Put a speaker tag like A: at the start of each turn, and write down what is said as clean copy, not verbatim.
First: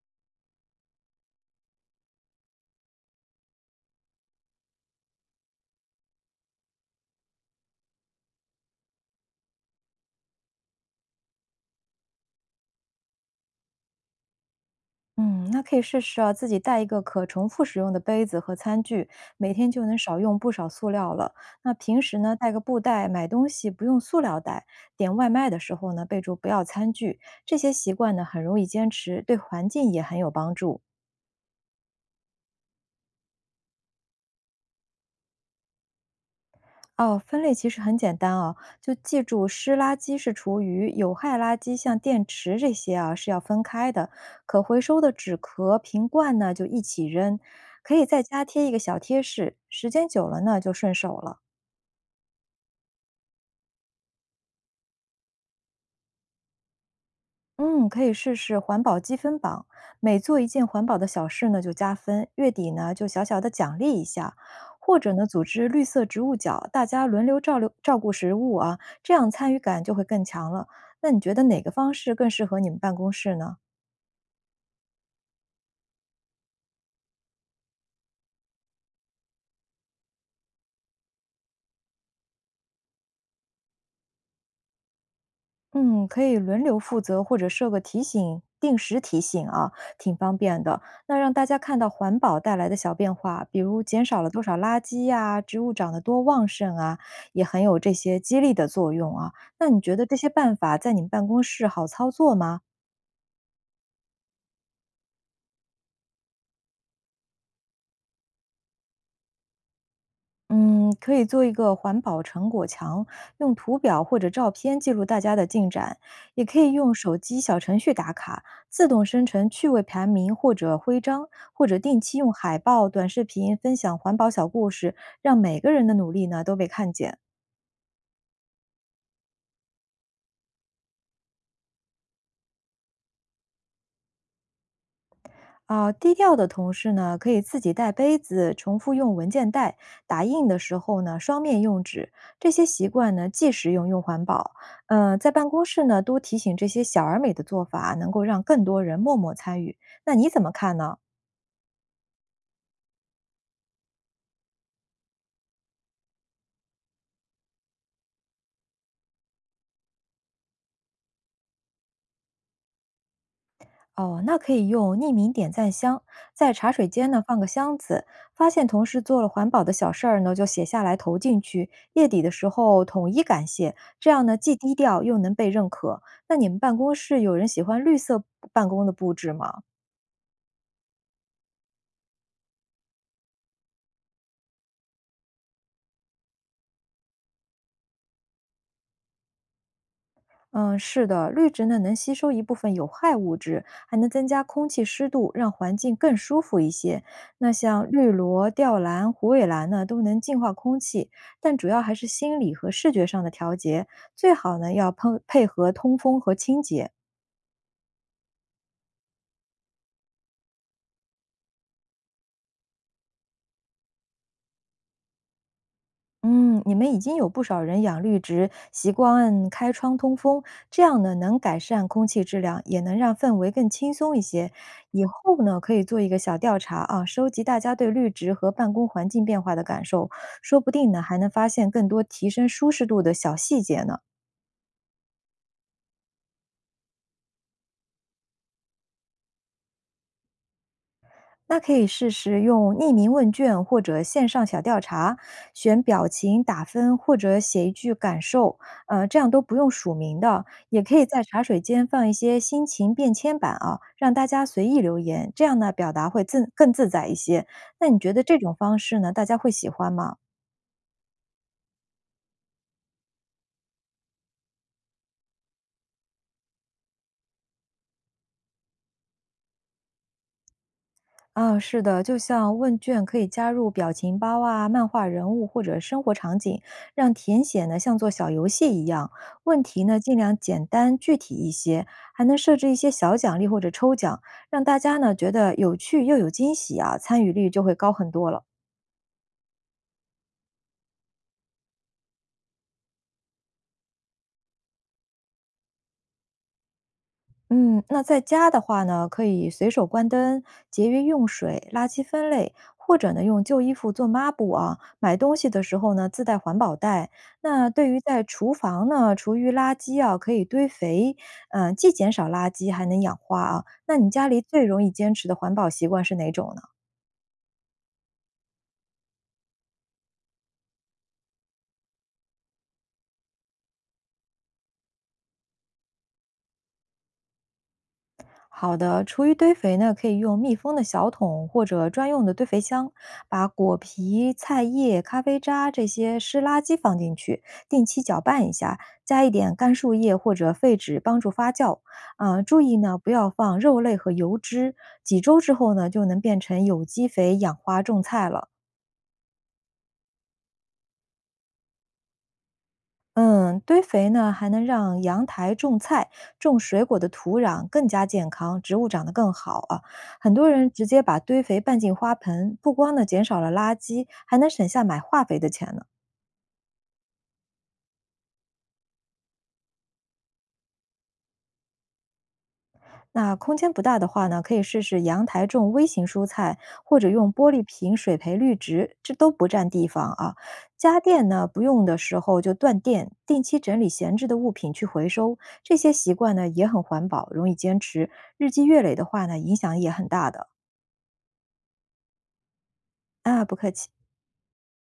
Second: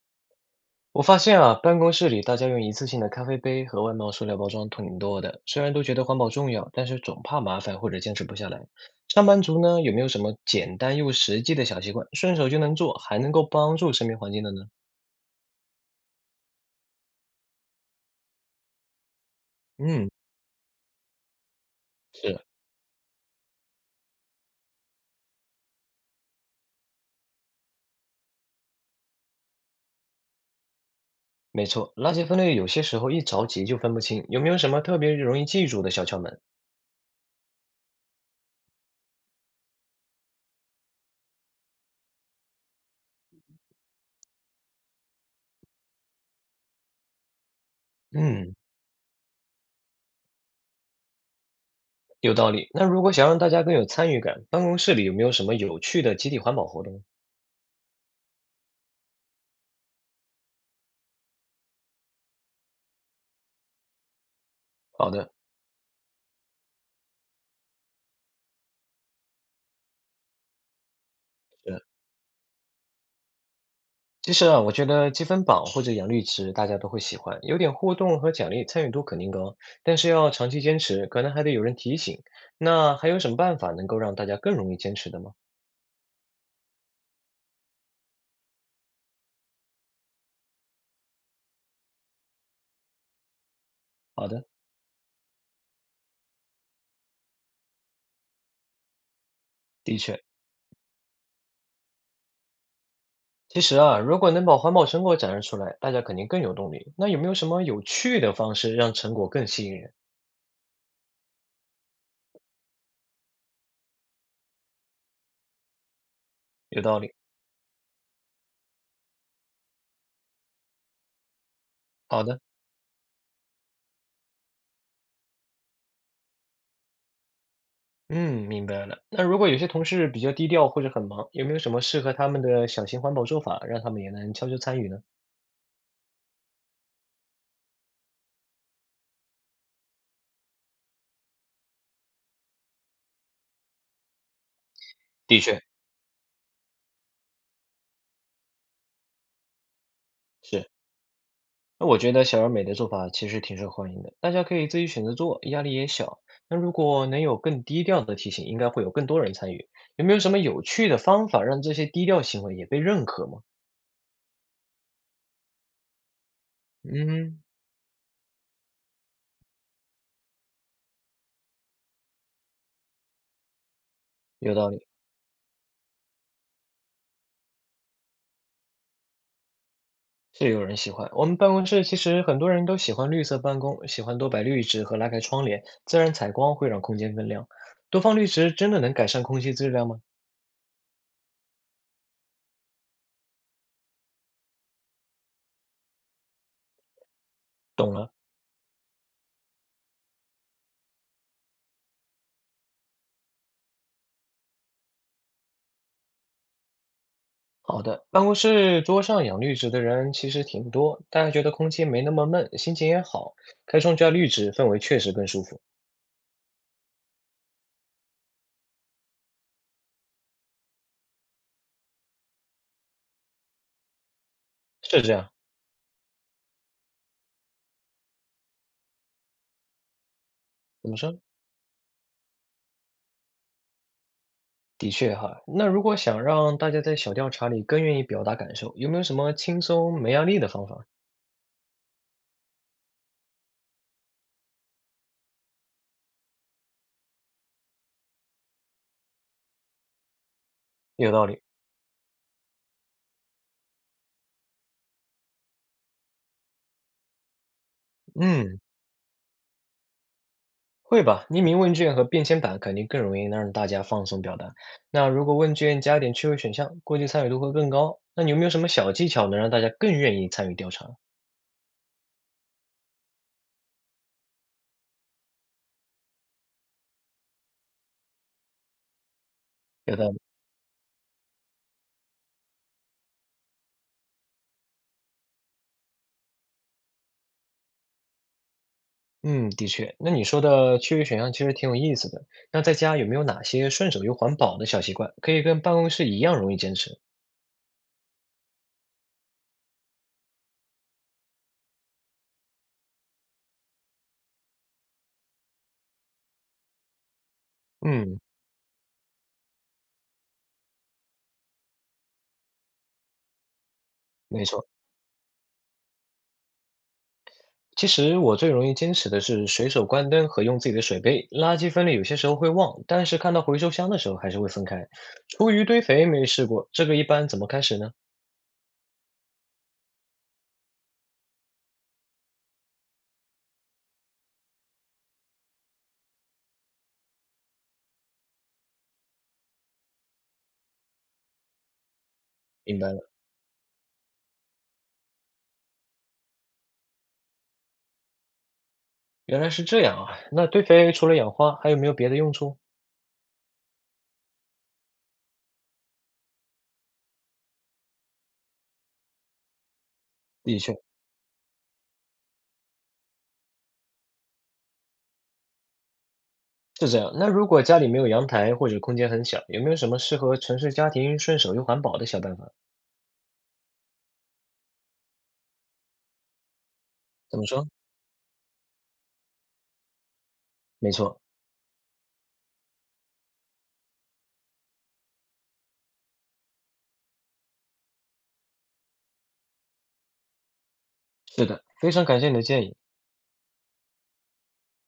A: 我发现啊，办公室里大家用一次性的咖啡杯和外贸塑料包装挺多的，虽然都觉得环保重要，但是总怕麻烦或者坚持不下来。上班族呢，有没有什么简单又实际的小习惯，顺手就能做，还能够帮助身边环境的呢？
B: 嗯，那可以试试啊，自己带一个可重复使用的杯子和餐具，每天就能
A: 嗯，
B: 少用不少塑料了。那平时呢，
A: 是，
B: 带个布袋，买东西不用塑料袋，点外卖的时候呢，备注不要餐具。这些习惯呢，很容易坚持，对环境也很有帮助。
A: 没错，垃圾分类有些时候一着急就分不清，有没有什么特别容易记住的小窍门？
B: 哦，分类其实很简单哦，就记住湿垃圾是厨余，有害垃圾像电池这些啊是要分开的，可回收的纸壳、瓶罐呢就一起扔，可以在家
A: 嗯，
B: 贴一个小贴士，时间久了呢就顺手了。
A: 有道理。那如果想让大家更有参与感，办公室里有没有什么有趣的集体环保活动？
B: 嗯，可以试试环保积分榜，每做一件环保的小事呢就加分，月底呢就小小的奖励一下，或
A: 好
B: 者呢
A: 的。
B: 组织绿色植物角，大家轮流照料照顾食物啊，这样参与感就会更强了。那你觉得哪个
A: 是，
B: 方式更适合你们办公室呢？
A: 其实啊，我觉得积分榜或者养绿植大家都会喜欢，有点互动和奖励，参与度肯定高。但是要长期坚持，可能还得有人提醒。那还有什么办法能够让大家更容易坚持的吗？
B: 嗯，可以轮流负责或者设个提醒，定时提醒啊，挺方便的。那让大家看到环保带来的小变化，比如减少
A: 好
B: 了多
A: 的，
B: 少垃圾呀、植物长得多旺盛啊，也很有这些激励的作用啊。那你觉
A: 的
B: 得这
A: 确，
B: 些办法在你们办公室好操作吗？
A: 其实啊，如果能把环保成果展示出来，大家肯定更有动力。那有没有什么有趣的方式让成果更吸引人？
B: 嗯，可以做一个环保成果墙，用图表或者照片记录大家的进展，也可以
A: 有
B: 用
A: 道理。
B: 手机小程序打卡，自动生成趣味排名或者徽章，或者定期
A: 好
B: 用
A: 的，
B: 海报、短视频分享环保小故事，让每个人的努力呢都被看见。
A: 嗯，明白了。那如果有些同事比较低调或者很忙，有没有什么适合他们的小型环保做法，让他们也能悄悄参与呢？
B: 啊，低调的同事呢，可以自己带杯子，重复用文件袋，打印的时候呢，双面用纸。这些习惯呢，既实用又环保。嗯、在
A: 的
B: 办
A: 确，
B: 公室呢，多提醒这些小而美的做法，能够让更多人默默参与。那你怎么
A: 是，
B: 看呢？
A: 那我觉得小而美的做法其实挺受欢迎的，大家可以自己选择做，压力也小。那如果能有更低调的提醒，应该会有更多人参与。有没有什么有趣的方法让这些低调行为也被认可吗？
B: 哦，那可以用匿名点赞箱，在茶水间呢放
A: 嗯，
B: 个箱子，发现同事做了环保的小事儿呢，就写下来投进去，月底的时候统一感谢，这样呢
A: 有
B: 既
A: 道
B: 低
A: 理，
B: 调又能被认可。那你们办公室有人喜欢绿色办公的布置吗？
A: 是，有人喜欢。我们办公室其实很多人都喜欢绿色办公，喜欢多摆绿植和拉开窗帘，自然采光会让空间更亮。多放绿植真的能改善空气质量吗？
B: 嗯，是的，绿植呢能吸收一部分有害物质，还能增加空气湿度，让环境更舒服一些。那像
A: 懂
B: 绿
A: 了。
B: 萝、吊兰、虎尾兰呢，都能净化空气，但主要还是心理和视觉上的调节，最好呢要配合通风和清洁。
A: 好的，办公室桌上养绿植的人其实挺多，大家觉得空气没那么闷，心情也好。开窗加绿植，氛围确实更舒服。
B: 嗯，你们已经有不少人养绿植，习惯开窗通风，这样呢能改善空气质量，也能让氛围更轻松一些。
A: 是
B: 以
A: 这样，
B: 后呢可以做一个小调查啊，收集大家对绿植和办公环境变化的感受，说不
A: 怎
B: 定
A: 么
B: 呢还
A: 说？
B: 能发现更多提升舒适度的小细节呢。
A: 的确哈。那如果想让大家在小调查里更愿意表达感受，有没有什么轻松没压力的方法？
B: 那可以试试用匿名问卷或者线上小调查，选表情打分或者写一句感受，这样都不用署名的。也可以
A: 有
B: 在
A: 道理，
B: 茶水间放一些心情便签版啊，让大家随意留言，这样呢表达会自更自在一些。那你觉得这种
A: 嗯，
B: 方式呢，大家会喜欢吗？
A: 会吧。匿名问卷和便签版肯定更容易让大家放松表达。那如果问卷加点趣味选项，估计参与度会更高。那你有没有什么小技巧能让大家更愿意参与调查？
B: 啊，是的，就像问卷可以加入表情包啊、漫画人物或者生活场景，让填写呢像做小游戏一样。问题
A: 有
B: 呢
A: 的。
B: 尽量简单具体一些，还能设置一些小奖励或者抽奖，让大家呢觉得有趣又有惊喜啊，参与率就会高很多了。
A: 嗯，的确，那你说的区域选项其实挺有意思的。那在家有没有哪些顺手又环保的小习惯，可以跟办公室一样容易坚持？
B: 嗯，那在家的话呢，可以随手关灯，节约用水、垃圾分类，或者呢用旧衣服做抹布啊。买东西的时候呢，自带环保袋。那对于
A: 嗯，
B: 在厨房呢，厨余垃圾啊，可以堆肥，嗯、既减少垃圾，还能养花啊。那你家里
A: 没
B: 最
A: 错。
B: 容易坚持的环保习惯是哪种呢？
A: 其实我最容易坚持的是随手关灯和用自己的水杯。垃圾分类有些时候会忘，但是看到回收箱的时候还是会分开。厨余堆肥没试过，这个一般怎么开始呢？
B: 好的，厨余堆肥呢，可以用密封的小桶或者专用的堆肥箱，把果皮、菜叶、咖啡渣这些湿垃圾放进去，定期搅拌一下，加一点干树叶或者废纸帮助发酵。啊、注意
A: 明白
B: 呢，不
A: 了，
B: 要放肉类和油脂。几周之后呢，就能变成有机肥养花种菜了。
A: 原来是这样啊。那堆肥除了养花，还有没有别的用处？
B: 嗯，堆肥呢还能让阳台种菜、种水果的土壤更加健康，植物长得更好啊。很多
A: 的
B: 人
A: 确。
B: 直接把堆肥拌进花盆，不光呢减少了垃圾，还能省下买化肥的钱呢。
A: 是这样，那如果家里没有阳台或者空间很小，有没有什么适合城市家庭顺手又环保的小办法？
B: 那空间不大的话呢，可以试试阳台种微型蔬菜，或者用
A: 怎么
B: 玻璃
A: 说？
B: 瓶水培绿植，这都不占地方啊。
A: 没
B: 家
A: 错，
B: 电呢，不用的时候就断电，定期整理闲置的物品去回收，这些习惯呢也很环保，容易坚持，日积月累的话呢，影响也很大的。
A: 是的，非常感谢你的建议。
B: 啊，不客气。